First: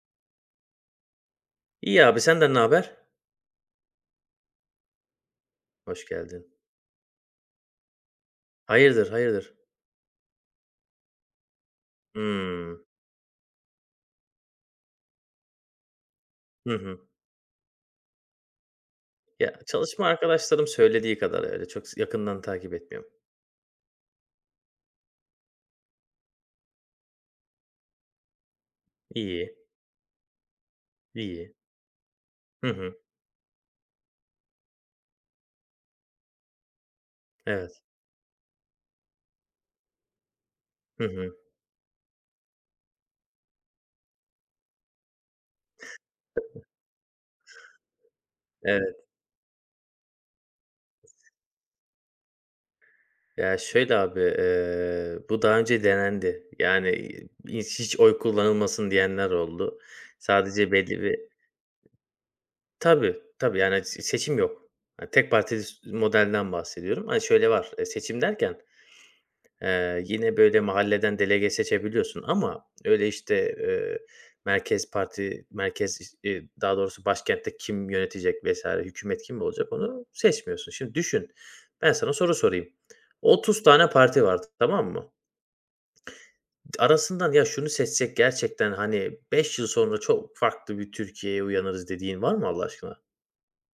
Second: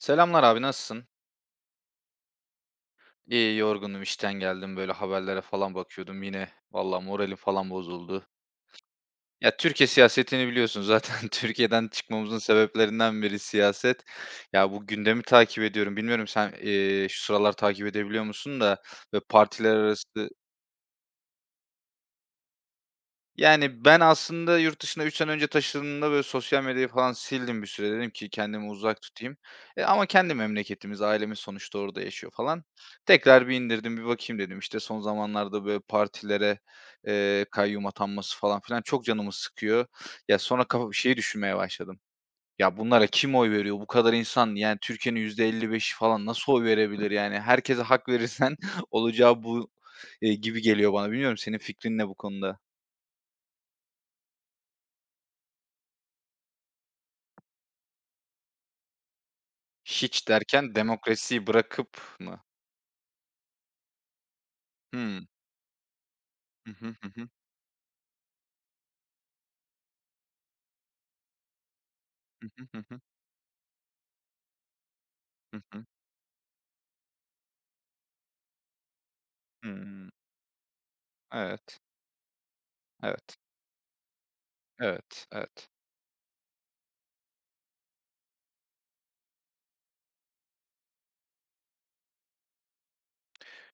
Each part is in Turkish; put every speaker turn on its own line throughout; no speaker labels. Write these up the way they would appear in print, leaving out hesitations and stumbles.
Selamlar abi nasılsın?
İyi abi, senden ne haber?
İyi yorgunum işten geldim böyle haberlere falan
Hoş
bakıyordum yine.
geldin.
Vallahi moralim falan bozuldu.
Hayırdır, hayırdır?
Ya Türkiye siyasetini biliyorsun zaten Türkiye'den çıkmamızın
Hımm.
sebeplerinden biri siyaset. Ya bu gündemi takip ediyorum. Bilmiyorum sen
Hı hı.
şu sıralar takip edebiliyor musun da ve
Ya,
partiler
çalışma
arası.
arkadaşlarım söylediği kadar öyle çok yakından takip etmiyorum.
Yani, ben aslında yurt dışına 3 sene önce taşındığımda, böyle, sosyal medyayı falan sildim bir süre. Dedim ki kendimi uzak tutayım.
İyi,
E, ama kendi memleketimiz, ailemiz
iyi.
sonuçta orada yaşıyor falan.
Hı hı.
Tekrar bir indirdim, bir bakayım dedim. İşte, son zamanlarda, böyle, partilere,
Evet.
kayyum atanması falan filan çok canımı sıkıyor. Ya, sonra kafa bir
Hı
şey
hı.
düşünmeye başladım. Ya, bunlara kim oy veriyor? Bu kadar insan, yani, Türkiye'nin %55'i falan nasıl oy verebilir? Yani, herkese hak verirsen
Evet.
olacağı bu, gibi geliyor bana. Bilmiyorum, senin fikrin ne bu konuda?
Ya, şöyle abi, bu daha önce denendi. Yani, hiç oy kullanılmasın diyenler oldu.
Hiç
Sadece
derken
belli bir.
demokrasiyi bırakıp mı?
Tabii, tabii, yani, seçim yok. Hani,
Hımm.
tek partili modelden
Hı hı,
bahsediyorum.
hı
Hani,
hı.
şöyle var, seçim derken. Yine, böyle, mahalleden delege seçebiliyorsun
Hı
ama
hı, hı hı.
öyle, işte, merkez parti,
Hı hı.
merkez, iş daha doğrusu başkentte kim yönetecek vesaire, hükümet kim olacak onu
Hımm.
seçmiyorsun. Şimdi düşün,
Evet,
ben sana soru sorayım.
evet,
30 tane parti var, tamam mı?
evet, evet.
Arasından ya şunu seçsek gerçekten, hani, 5 yıl sonra çok farklı bir Türkiye'ye uyanırız dediğin var mı Allah aşkına?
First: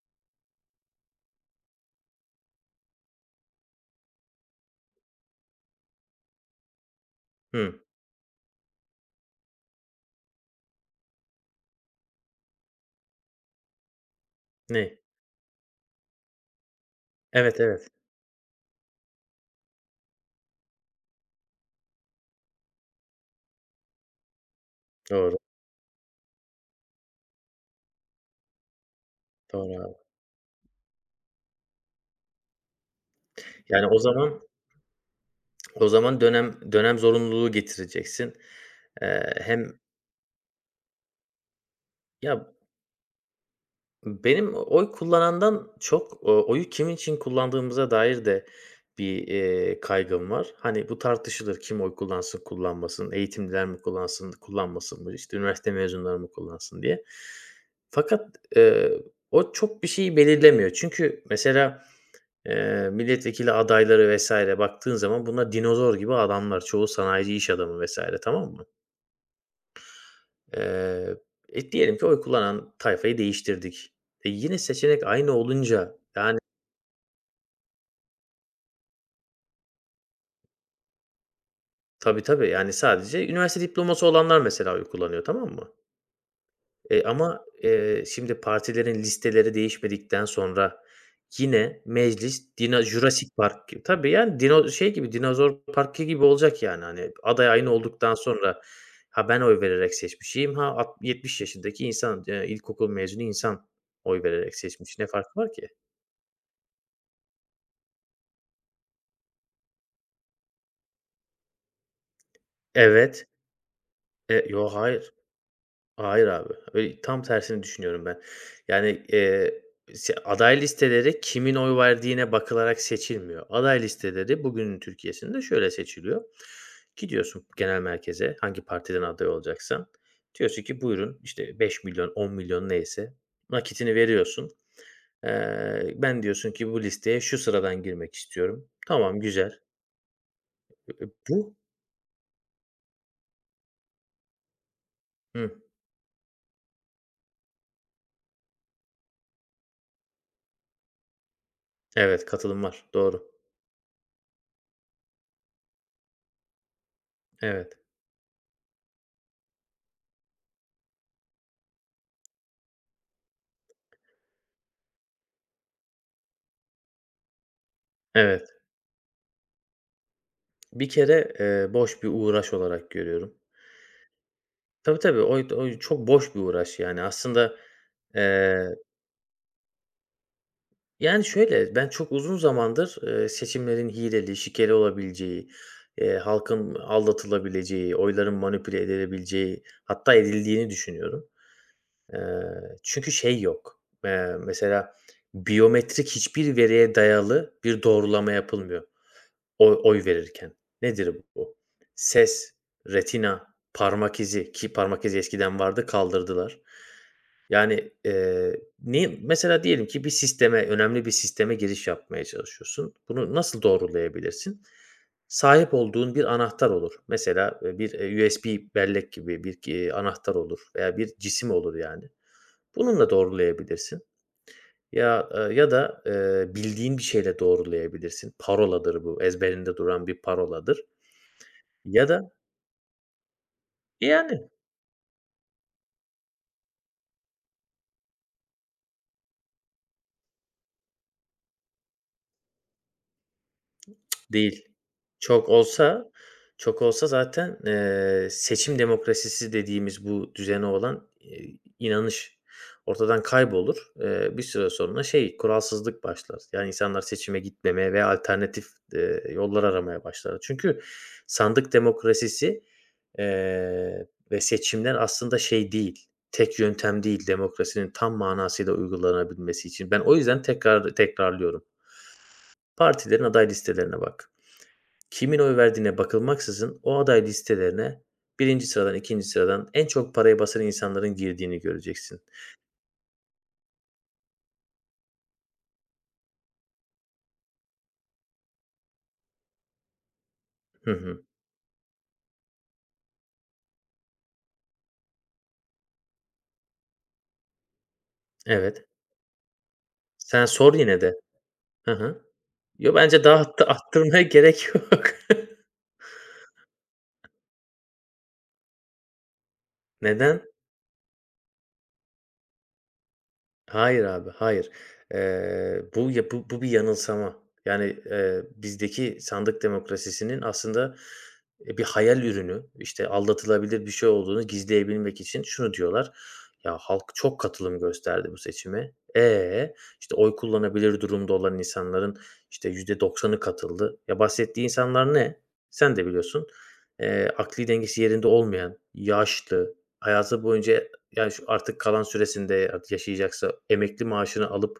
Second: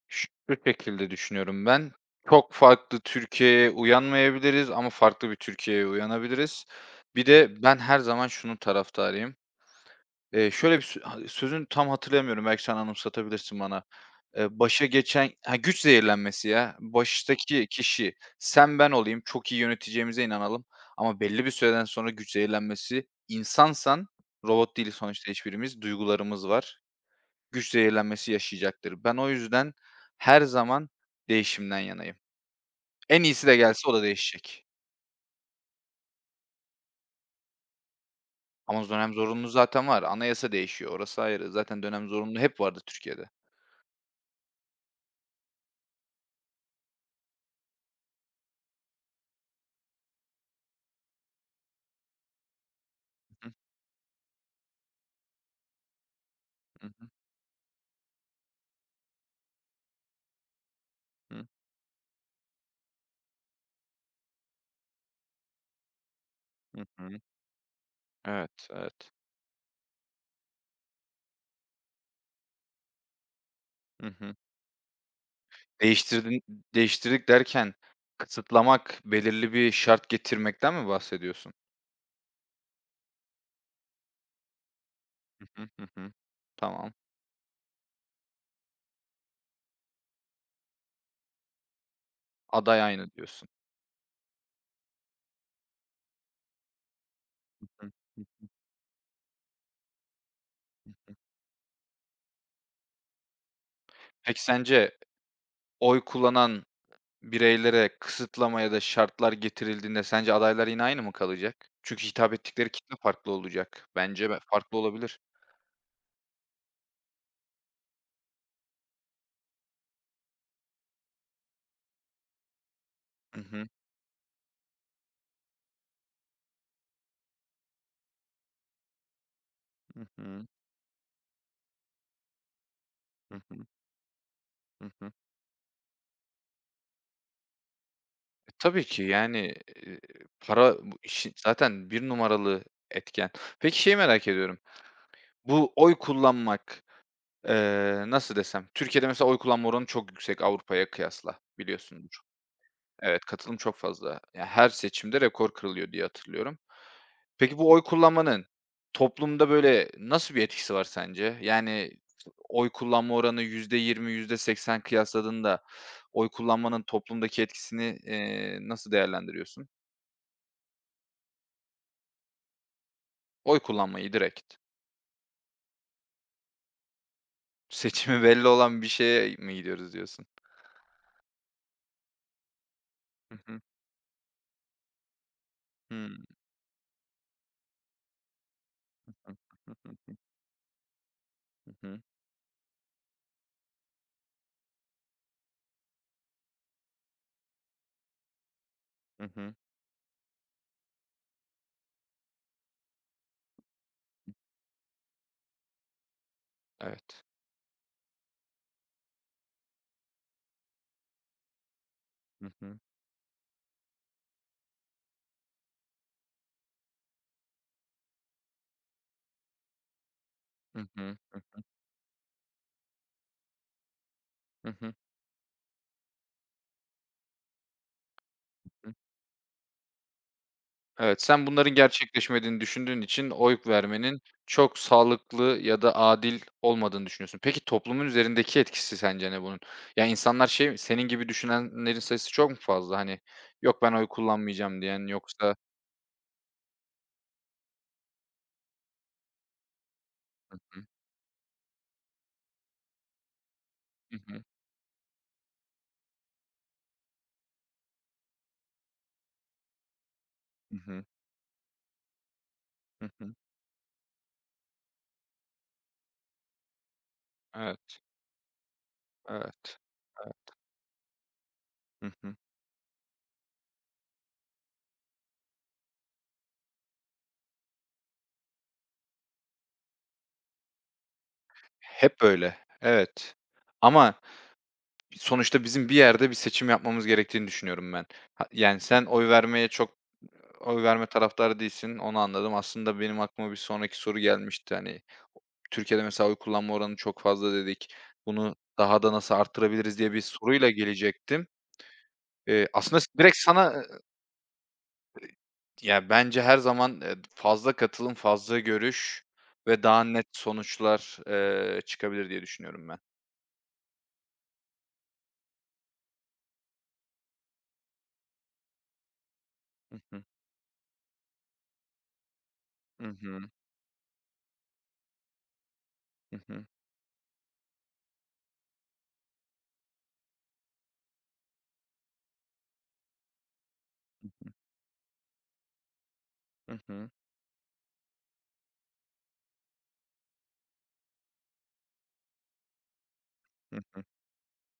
Şu şekilde düşünüyorum ben, çok farklı Türkiye'ye uyanmayabiliriz ama farklı bir Türkiye'ye uyanabiliriz. Bir de ben
Hı.
her zaman şunun taraftarıyım. Şöyle bir sözünü tam hatırlayamıyorum, belki sen anımsatabilirsin bana. Başa
Ne?
geçen ha, güç zehirlenmesi ya.
Evet,
Baştaki
evet.
kişi sen ben olayım, çok iyi yöneteceğimize inanalım ama belli bir süreden sonra güç zehirlenmesi insansan, robot değil sonuçta
Doğru,
hiçbirimiz, duygularımız var, güç zehirlenmesi yaşayacaktır. Ben o yüzden
doğru abi.
her zaman değişimden yanayım. En iyisi de
Yani
gelse o
o
da
zaman.
değişecek.
O zaman dönem dönem zorunluluğu getireceksin.
Ama dönem zorunluluğu
Hem
zaten var. Anayasa değişiyor, orası ayrı. Zaten dönem zorunluluğu
ya,
hep vardı Türkiye'de.
benim oy kullanandan çok, o oyu kimin için kullandığımıza dair de bir, kaygım var. Hani, bu tartışılır, kim oy kullansın, kullanmasın, eğitimliler mi kullansın, kullanmasın mı, işte, üniversite mezunları mı kullansın diye.
Hı.
Fakat, o çok bir şeyi belirlemiyor. Çünkü
Hı hı.
mesela, milletvekili adayları vesaire baktığın zaman bunlar dinozor gibi adamlar.
Hı
Çoğu
hı.
sanayici iş adamı vesaire, tamam mı?
Evet, evet.
Eee, Diyelim ki oy kullanan tayfayı değiştirdik.
Hı
E,
hı.
yine seçenek aynı olunca, yani.
Değiştirdin değiştirdik derken kısıtlamak, belirli bir şart getirmekten mi bahsediyorsun?
Tabii, tabii. Yani sadece üniversite diploması olanlar mesela oy kullanıyor, tamam
Hı hı.
mı?
Hı hı. Tamam.
E, ama, şimdi partilerin listeleri değişmedikten sonra yine meclis dino
Aday aynı
Jurassic
diyorsun.
Park gibi. Tabii, yani dino şey gibi, Dinozor Parkı gibi olacak yani, hani, aday aynı
Hı hı.
olduktan sonra, ha, ben oy vererek seçmişim, ha, alt 70 yaşındaki insan, ilkokul mezunu insan oy
Peki
vererek
sence
seçmiş. Ne farkı var ki?
oy kullanan bireylere kısıtlama ya da şartlar getirildiğinde sence adaylar yine aynı mı kalacak? Çünkü hitap ettikleri kitle
Evet.
farklı olacak. Bence
E, yo,
farklı
hayır.
olabilir.
Hayır abi. Öyle tam tersini düşünüyorum ben. Yani, se aday listeleri kimin oy verdiğine bakılarak
Hı
seçilmiyor.
hı.
Aday listeleri bugünün Türkiye'sinde şöyle seçiliyor. Gidiyorsun genel merkeze, hangi partiden aday olacaksan.
Hı hı.
Diyorsun ki buyurun, işte, 5.000.000, milyon neyse
Hı hı.
nakitini veriyorsun.
Hı hı.
Ben diyorsun ki bu listeye şu sıradan girmek istiyorum.
Tabii ki,
Tamam,
yani,
güzel.
eee, para bu
E,
işin
bu.
zaten bir numaralı etken. Peki, şeyi merak ediyorum.
Hı.
Bu oy kullanmak, nasıl desem, Türkiye'de mesela oy kullanma oranı çok yüksek Avrupa'ya kıyasla, biliyorsundur.
Evet, katılım var.
Evet,
Doğru.
katılım çok fazla. Yani her seçimde rekor kırılıyor diye hatırlıyorum. Peki, bu
Evet.
oy kullanmanın toplumda, böyle, nasıl bir etkisi var sence? Yani, oy kullanma oranı %20 yüzde seksen kıyasladığında oy kullanmanın toplumdaki etkisini,
Evet.
nasıl değerlendiriyorsun?
Bir kere, boş bir uğraş olarak görüyorum.
Oy kullanmayı direkt.
Tabii, tabii. O çok boş bir uğraş yani. Aslında,
Seçimi belli
eee,
olan bir şeye mi gidiyoruz diyorsun?
yani, şöyle, ben çok uzun zamandır,
Hı hı.
seçimlerin hileli, şikeli olabileceği,
Hıı.
halkın aldatılabileceği, oyların manipüle
Hı hı,
edilebileceği
hı
hatta
hı,
edildiğini düşünüyorum.
hı hı,
Eee, Çünkü şey yok, mesela biyometrik hiçbir veriye dayalı bir doğrulama yapılmıyor.
hı.
Oy verirken. Nedir bu? Ses, retina, parmak izi, ki parmak izi eskiden vardı, kaldırdılar.
Evet.
Yani, ne mesela diyelim ki bir sisteme, önemli bir sisteme giriş yapmaya
Hı hı.
çalışıyorsun. Bunu nasıl doğrulayabilirsin? Sahip olduğun bir anahtar olur. Mesela, bir, USB bellek gibi bir, anahtar olur
Hı
veya bir
hı.
cisim olur yani. Bununla doğrulayabilirsin.
Hı hı.
Ya, ya da, bildiğin bir şeyle doğrulayabilirsin.
Hı.
Paroladır bu, ezberinde duran bir paroladır.
Evet, sen bunların
Ya da,
gerçekleşmediğini düşündüğün için oy vermenin
yani.
çok sağlıklı ya da adil olmadığını düşünüyorsun. Peki toplumun üzerindeki etkisi sence ne bunun? Ya, insanlar şey mi, senin gibi düşünenlerin sayısı çok mu fazla? Hani, "Yok, ben oy
Değil.
kullanmayacağım." diyen
Çok
yoksa.
olsa Çok olsa zaten, seçim demokrasisi dediğimiz bu
Hı
düzene
hı.
olan, inanış ortadan kaybolur.
Hı
Bir
hı.
süre sonra şey, kuralsızlık başlar. Yani insanlar seçime gitmemeye veya alternatif, yollar aramaya başlar.
Hı
Çünkü
hı.
sandık demokrasisi,
Hı hı.
eee, ve seçimler aslında şey değil, tek yöntem değil demokrasinin
Evet,
tam manasıyla uygulanabilmesi
evet.
için. Ben o yüzden
Evet.
tekrar tekrarlıyorum.
Hı hı.
Partilerin aday listelerine bak. Kimin oy verdiğine bakılmaksızın o aday listelerine birinci sıradan, ikinci sıradan en çok parayı basan insanların girdiğini göreceksin.
Hep öyle. Evet. Ama sonuçta bizim bir yerde bir seçim yapmamız gerektiğini düşünüyorum ben. Ha yani sen oy vermeye çok oy
Hı
verme
hı.
taraftarı değilsin, onu anladım. Aslında benim aklıma bir sonraki soru gelmişti. Hani, Türkiye'de mesela oy kullanma oranı çok fazla dedik. Bunu
Evet.
daha da nasıl arttırabiliriz diye bir
Sen
soruyla
sor yine de.
gelecektim.
Hı hı.
Eee,
Yo,
aslında
bence
direkt
daha arttı
sana,
arttırmaya gerek yok.
ya, bence her zaman, fazla katılım, fazla görüş ve daha net
Neden?
sonuçlar, çıkabilir diye düşünüyorum ben.
Hayır abi, hayır. Bu ya bu bu bir yanılsama. Yani, bizdeki sandık
Hı hı.
demokrasisinin aslında, bir hayal ürünü, işte,
Hı hı.
aldatılabilir bir şey olduğunu gizleyebilmek için şunu diyorlar:
Hı hı.
"Ya, halk çok katılım gösterdi bu seçime. E, işte, oy kullanabilir durumda olan insanların, işte, %90'ı katıldı." Ya, bahsettiği insanlar ne? Sen de biliyorsun.
Hı hı.
Akli dengesi yerinde olmayan, yaşlı, hayatı boyunca yani şu artık kalan süresinde artık yaşayacaksa
Hı
emekli
hı.
maaşını alıp,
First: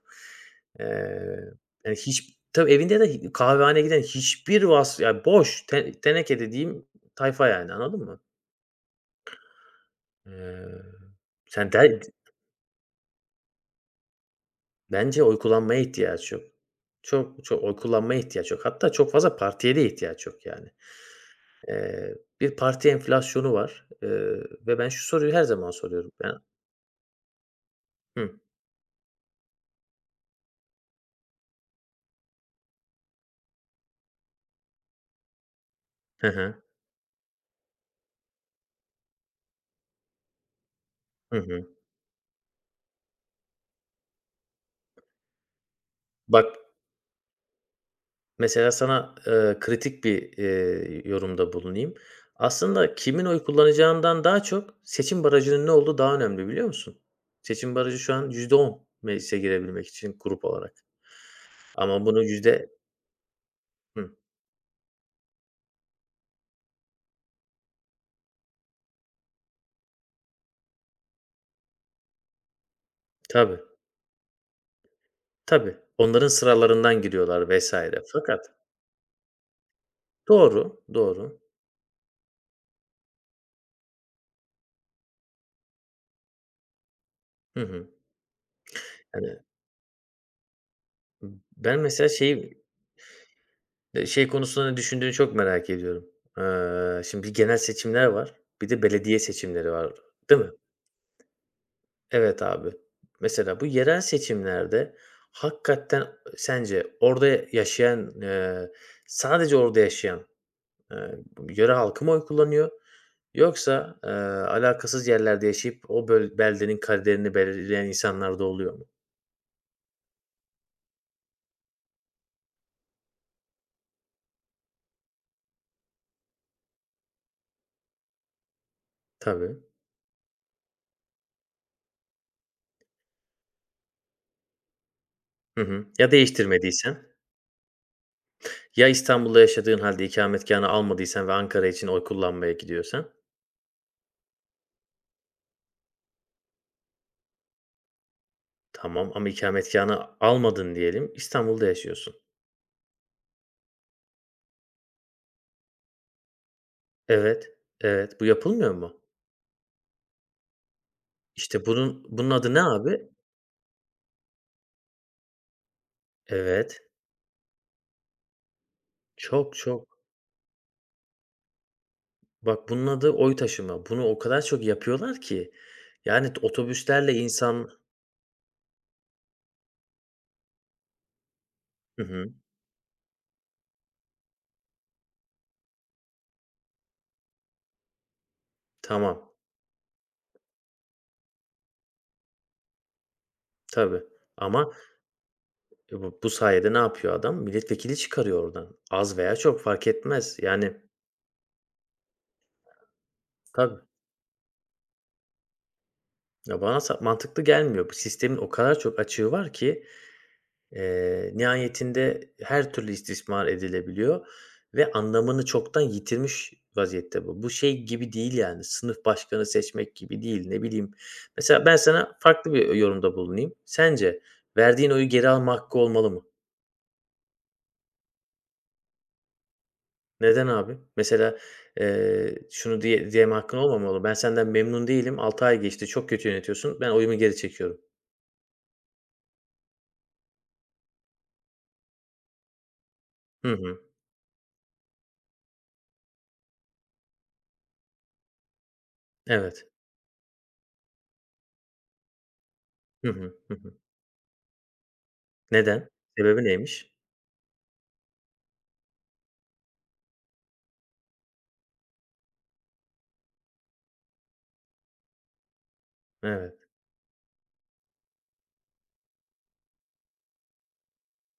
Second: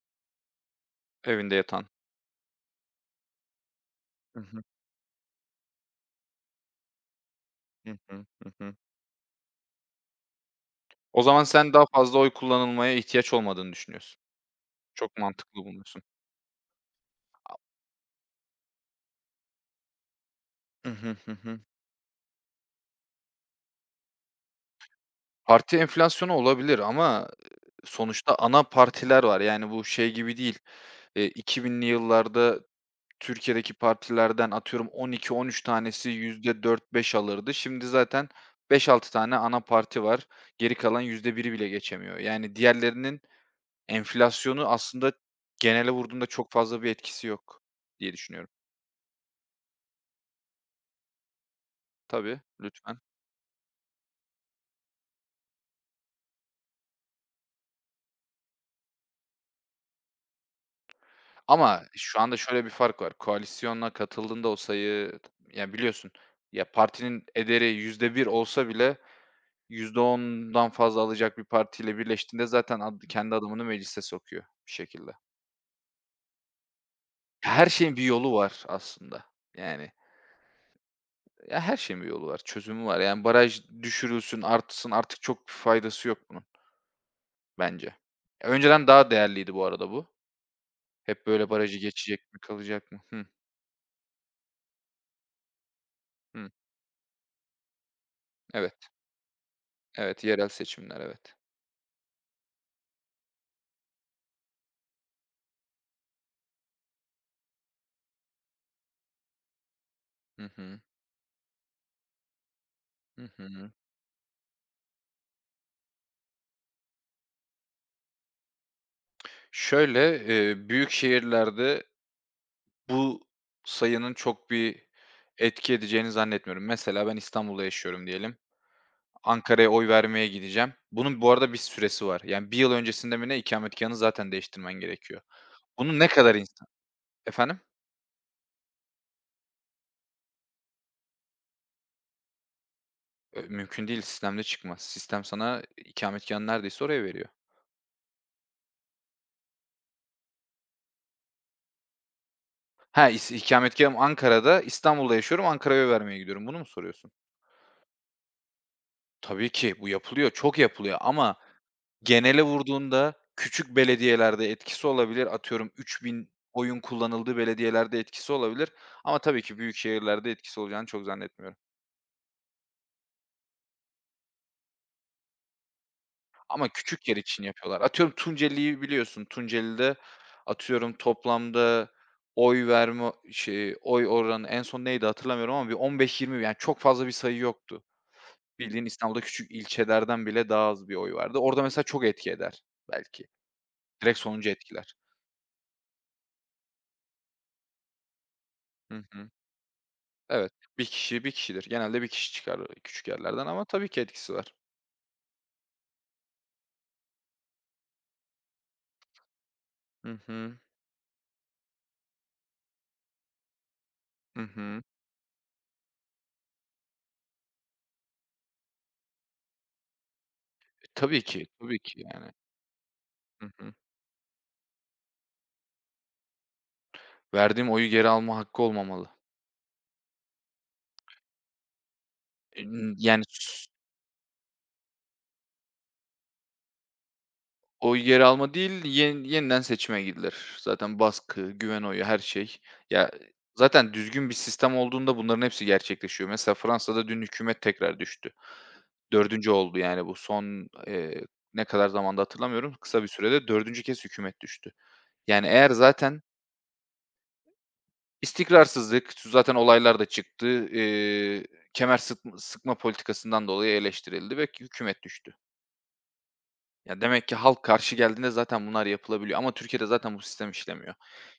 eee,
Evinde yatan.
yani, hiç tabii evinde de kahvehaneye giden
Hı
hiçbir
hı.
vas ya, boş te teneke dediğim tayfa yani,
Hı
anladın mı?
hı. Hı hı.
Eee,
O zaman
sen
sen daha
der
fazla oy kullanılmaya ihtiyaç olmadığını düşünüyorsun. Çok
Bence oy
mantıklı
kullanmaya
buluyorsun.
ihtiyaç yok. Çok oy kullanmaya ihtiyaç yok. Hatta çok fazla partiye de ihtiyaç yok yani.
Hı hı. Hı hı.
Eee, Bir parti enflasyonu var, ve ben şu soruyu her zaman
Parti
soruyorum.
enflasyonu
Ya.
olabilir ama sonuçta
Hı.
ana partiler var. Yani bu şey gibi değil. 2000'li yıllarda Türkiye'deki partilerden atıyorum 12-13 tanesi
Hı hı.
%4-5 alırdı. Şimdi zaten 5-6 tane ana parti var. Geri kalan yüzde
Hı
biri bile
hı.
geçemiyor. Yani diğerlerinin enflasyonu aslında genele vurduğunda çok
Bak.
fazla bir etkisi yok diye düşünüyorum.
Mesela sana, kritik bir, yorumda bulunayım.
Tabii,
Aslında
lütfen.
kimin oy kullanacağından daha çok seçim barajının ne olduğu daha önemli, biliyor musun? Seçim barajı şu an %10, meclise girebilmek için grup olarak
Ama
ama
şu
bunu
anda şöyle
yüzde.
bir fark var. Koalisyona
Hı,
katıldığında o sayı yani biliyorsun, ya partinin ederi %1 olsa bile %10'dan fazla alacak bir partiyle birleştiğinde zaten ad kendi
tabii,
adamını meclise sokuyor bir şekilde.
tabii. Onların sıralarından giriyorlar
Her şeyin
vesaire.
bir yolu
Fakat.
var aslında. Yani,
Doğru, doğru.
ya, her şeyin bir yolu var, çözümü var. Yani baraj düşürülsün, artsın artık çok faydası yok bunun.
Hı
Bence.
hı.
Ya, önceden daha
Hani,
değerliydi bu arada bu. Hep böyle barajı
ben mesela
geçecek mi,
şey,
kalacak mı? Hı,
şey konusunda ne düşündüğünü çok merak ediyorum.
hı.
Şimdi bir genel seçimler var, bir de
Evet,
belediye seçimleri var,
evet,
değil
yerel
mi?
seçimler, evet.
Evet abi. Mesela bu yerel seçimlerde hakikaten sence orada yaşayan, sadece orada yaşayan,
Hı hı.
bu yöre halkı mı oy kullanıyor
Hı hı.
yoksa, alakasız yerlerde yaşayıp o böl beldenin kaderini belirleyen insanlar da oluyor mu?
Şöyle, büyük şehirlerde bu sayının çok bir etki edeceğini zannetmiyorum. Mesela ben İstanbul'da yaşıyorum diyelim.
Tabii.
Ankara'ya oy vermeye gideceğim. Bunun bu arada bir süresi var. Yani bir yıl öncesinde mi ne ikametgâhını zaten değiştirmen gerekiyor.
Hı hı.
Bunu ne
Ya
kadar insan.
değiştirmediysen?
Efendim?
Ya İstanbul'da yaşadığın halde ikametgâhını almadıysan ve Ankara için oy kullanmaya gidiyorsan?
Mümkün değil, sistemde çıkmaz. Sistem sana ikametgâhını neredeyse oraya veriyor.
Tamam ama ikametgâhını almadın diyelim, İstanbul'da yaşıyorsun.
Ha, ikametgâhım Ankara'da, İstanbul'da yaşıyorum, Ankara'ya vermeye gidiyorum. Bunu mu soruyorsun?
Evet, evet. Bu yapılmıyor mu?
Tabii ki bu yapılıyor, çok yapılıyor ama
İşte bunun
genele
adı ne abi?
vurduğunda küçük belediyelerde etkisi olabilir. Atıyorum 3.000
Evet.
oyun kullanıldığı belediyelerde etkisi olabilir ama tabii
Çok,
ki büyük
çok.
şehirlerde etkisi olacağını çok zannetmiyorum.
Bak bunun adı oy taşıma. Bunu o kadar çok yapıyorlar ki. Yani
Ama küçük
otobüslerle
yer için
insan.
yapıyorlar. Atıyorum Tunceli'yi biliyorsun. Tunceli'de atıyorum toplamda
Hı hı.
oy verme, şey, oy oranı en son neydi hatırlamıyorum ama bir 15-20 yani çok fazla bir sayı yoktu. Bildiğin İstanbul'da
Tamam.
küçük ilçelerden bile daha az bir oy vardı. Orada mesela çok etki eder belki.
Tabii
Direkt sonucu
ama
etkiler.
e, bu sayede ne yapıyor adam? Milletvekili çıkarıyor oradan.
Hı
Az
hı.
veya çok fark etmez.
Evet,
Yani.
bir kişi bir kişidir. Genelde bir kişi çıkar, küçük yerlerden ama
Tabii.
tabii ki etkisi var.
Ya, bana mantıklı gelmiyor. Bu sistemin o kadar çok açığı var ki.
Hı hı.
Nihayetinde her türlü istismar edilebiliyor
Hı hı.
ve anlamını çoktan yitirmiş vaziyette bu. Bu şey gibi değil yani, sınıf başkanı seçmek gibi değil, ne
E,
bileyim.
tabii ki,
Mesela ben
tabii ki
sana
yani.
farklı bir yorumda
Hı
bulunayım.
hı.
Sence verdiğin oyu geri alma hakkı olmalı mı?
Verdiğim oyu geri alma hakkı olmamalı.
Neden abi? Mesela, şunu
Emm, yani
diyeme hakkın olmamalı. "Ben senden memnun değilim, 6 ay geçti, çok kötü yönetiyorsun, ben oyumu geri çekiyorum."
oyu geri alma değil, yeniden seçime gidilir. Zaten baskı, güven oyu, her şey. Ya,
Hı hı.
zaten düzgün bir sistem olduğunda bunların hepsi gerçekleşiyor. Mesela Fransa'da dün hükümet tekrar düştü. Dördüncü
Evet.
oldu yani bu son, ne kadar zamanda hatırlamıyorum. Kısa bir
Hı hı.
sürede
Hı hı.
dördüncü kez hükümet düştü. Yani eğer
Neden?
zaten
Sebebi neymiş?
istikrarsızlık, zaten olaylar da çıktı, kemer sıkma politikasından dolayı eleştirildi ve hükümet düştü.
Evet.
Ya, demek ki halk karşı geldiğinde zaten bunlar yapılabiliyor ama Türkiye'de zaten bu sistem işlemiyor.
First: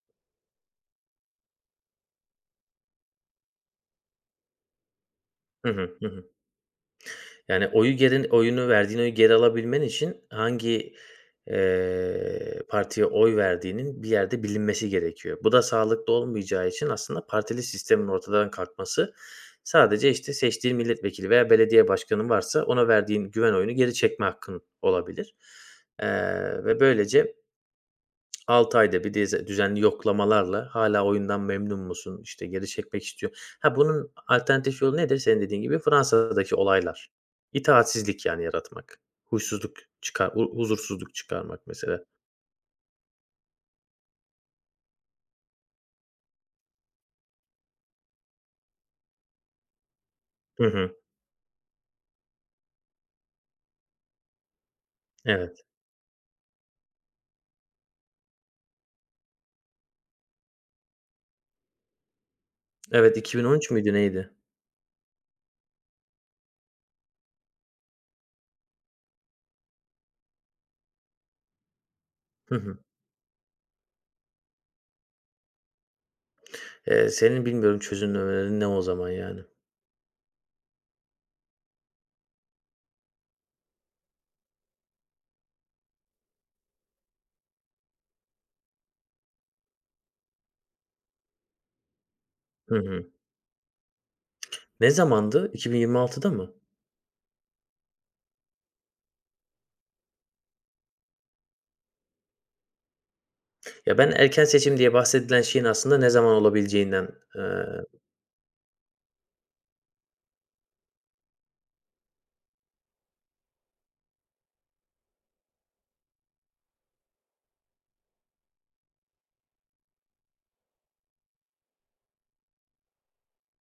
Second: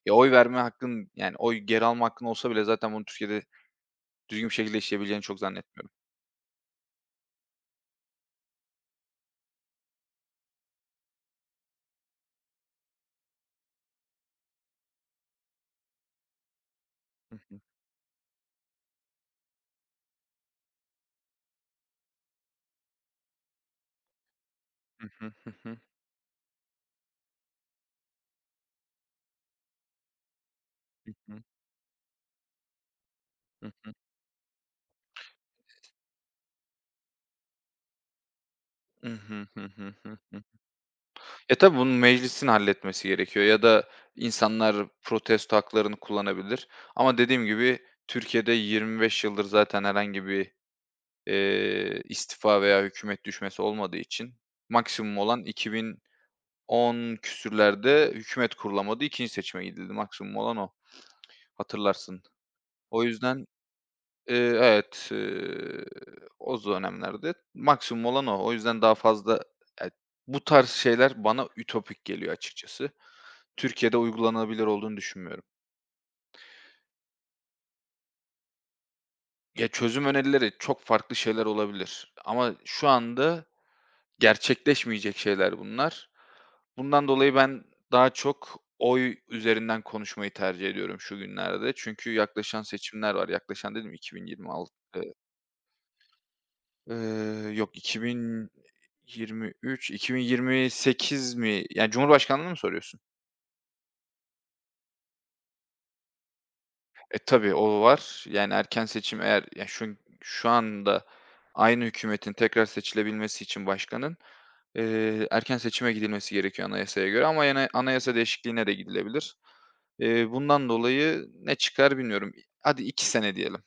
Ya, oy verme hakkın, yani oy geri alma hakkın olsa bile zaten bunu Türkiye'de düzgün bir şekilde işleyebileceğini çok
Hı
zannetmiyorum.
hı. Hı hı. Yani oyunu verdiğin oyu geri alabilmen için hangi, partiye oy verdiğinin bir yerde bilinmesi gerekiyor. Bu da sağlıklı olmayacağı için aslında partili sistemin ortadan kalkması, sadece, işte, seçtiğin milletvekili veya belediye başkanı varsa ona verdiğin güven oyunu geri çekme hakkın
Hı
olabilir,
hı.
ve böylece 6 ayda bir düzenli yoklamalarla hala oyundan memnun musun, İşte geri çekmek istiyor.
Hı
Ha,
hı.
bunun alternatif yolu nedir? Senin dediğin gibi Fransa'daki olaylar. İtaatsizlik, yani, yaratmak.
Hı hı. Hı
Huysuzluk
hı. Hı hı.
çıkar
Hı hı.
hu Huzursuzluk
E,
çıkarmak
tabii bunu
mesela.
meclisin halletmesi gerekiyor ya da insanlar protesto haklarını kullanabilir ama dediğim gibi Türkiye'de 25 yıldır zaten herhangi bir,
Hı hı.
istifa veya hükümet düşmesi olmadığı için maksimum olan
Evet.
2010 küsürlerde hükümet kurulamadı, 2. seçime gidildi. Maksimum olan o, hatırlarsın. O
Evet,
yüzden,
2013 müydü neydi?
evet, o dönemlerde maksimum olan o. O yüzden daha fazla, ya, bu tarz şeyler bana ütopik geliyor
Hı hı.
açıkçası. Türkiye'de uygulanabilir olduğunu düşünmüyorum.
Senin bilmiyorum çözümlemelerin ne o zaman, yani?
Ya, çözüm önerileri çok farklı şeyler olabilir ama şu anda gerçekleşmeyecek şeyler bunlar. Bundan dolayı ben daha çok oy üzerinden konuşmayı tercih ediyorum şu günlerde. Çünkü yaklaşan
Hı hı.
seçimler var. Yaklaşan dedim
Ne
2026,
zamandı? 2026'da mı?
eee, yok 2023, 2028 mi? Yani, Cumhurbaşkanlığı mı soruyorsun?
Ya, ben erken seçim diye bahsedilen şeyin aslında ne zaman olabileceğinden,
E, tabii
eee
o var. Yani erken seçim eğer ya şu anda aynı hükümetin tekrar seçilebilmesi için başkanın, erken seçime gidilmesi gerekiyor anayasaya göre ama yana anayasa değişikliğine de gidilebilir. Bundan dolayı ne çıkar bilmiyorum. Hadi 2 sene diyelim.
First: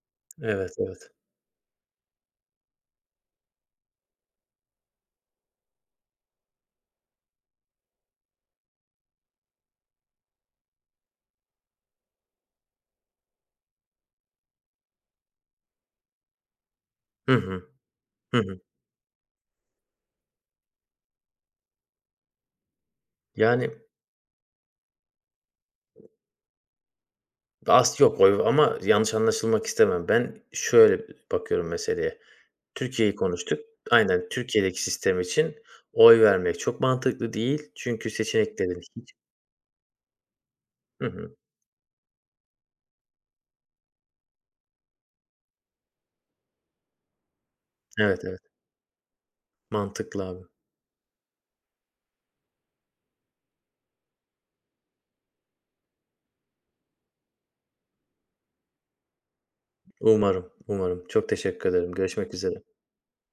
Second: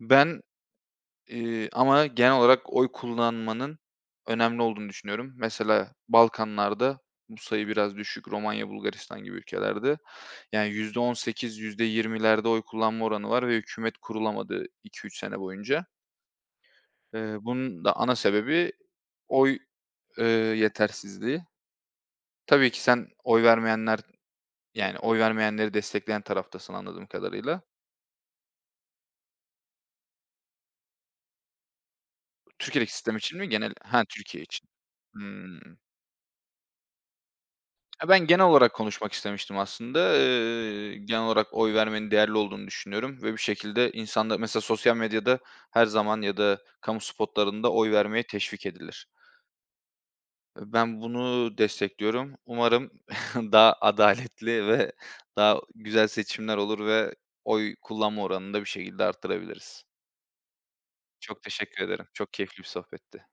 Ben.
Evet, evet.
Ama genel olarak oy kullanmanın önemli olduğunu düşünüyorum. Mesela Balkanlar'da bu sayı biraz düşük. Romanya, Bulgaristan gibi ülkelerde. Yani %18, %20'lerde oy kullanma oranı var ve hükümet kurulamadı 2-3 sene boyunca.
Hı
Eee,
hı.
bunun da ana
Hı hı.
sebebi oy, eee, yetersizliği. Tabii ki sen oy
Yani.
vermeyenler, yani oy vermeyenleri destekleyen taraftasın anladığım kadarıyla.
Yok oy ama yanlış anlaşılmak istemem. Ben şöyle bakıyorum meseleye.
Türkiye'deki
Türkiye'yi
sistem için mi
konuştuk.
genel? Ha,
Aynen,
Türkiye için.
Türkiye'deki sistem için
Hımm.
oy vermek çok mantıklı değil.
Ya,
Çünkü
ben genel olarak
seçeneklerin hiç.
konuşmak istemiştim aslında. Eee,
Hı
genel
hı.
olarak oy vermenin değerli olduğunu düşünüyorum ve bir şekilde insanlar mesela sosyal medyada her zaman ya da kamu spotlarında oy
Evet,
vermeye
evet.
teşvik edilir.
Mantıklı abi.
Ben bunu destekliyorum. Umarım daha adaletli ve daha güzel seçimler olur ve oy kullanma oranını da bir şekilde arttırabiliriz.
Umarım, umarım. Çok
Çok
teşekkür
teşekkür
ederim.
ederim. Çok
Görüşmek
keyifli
üzere.
bir sohbetti.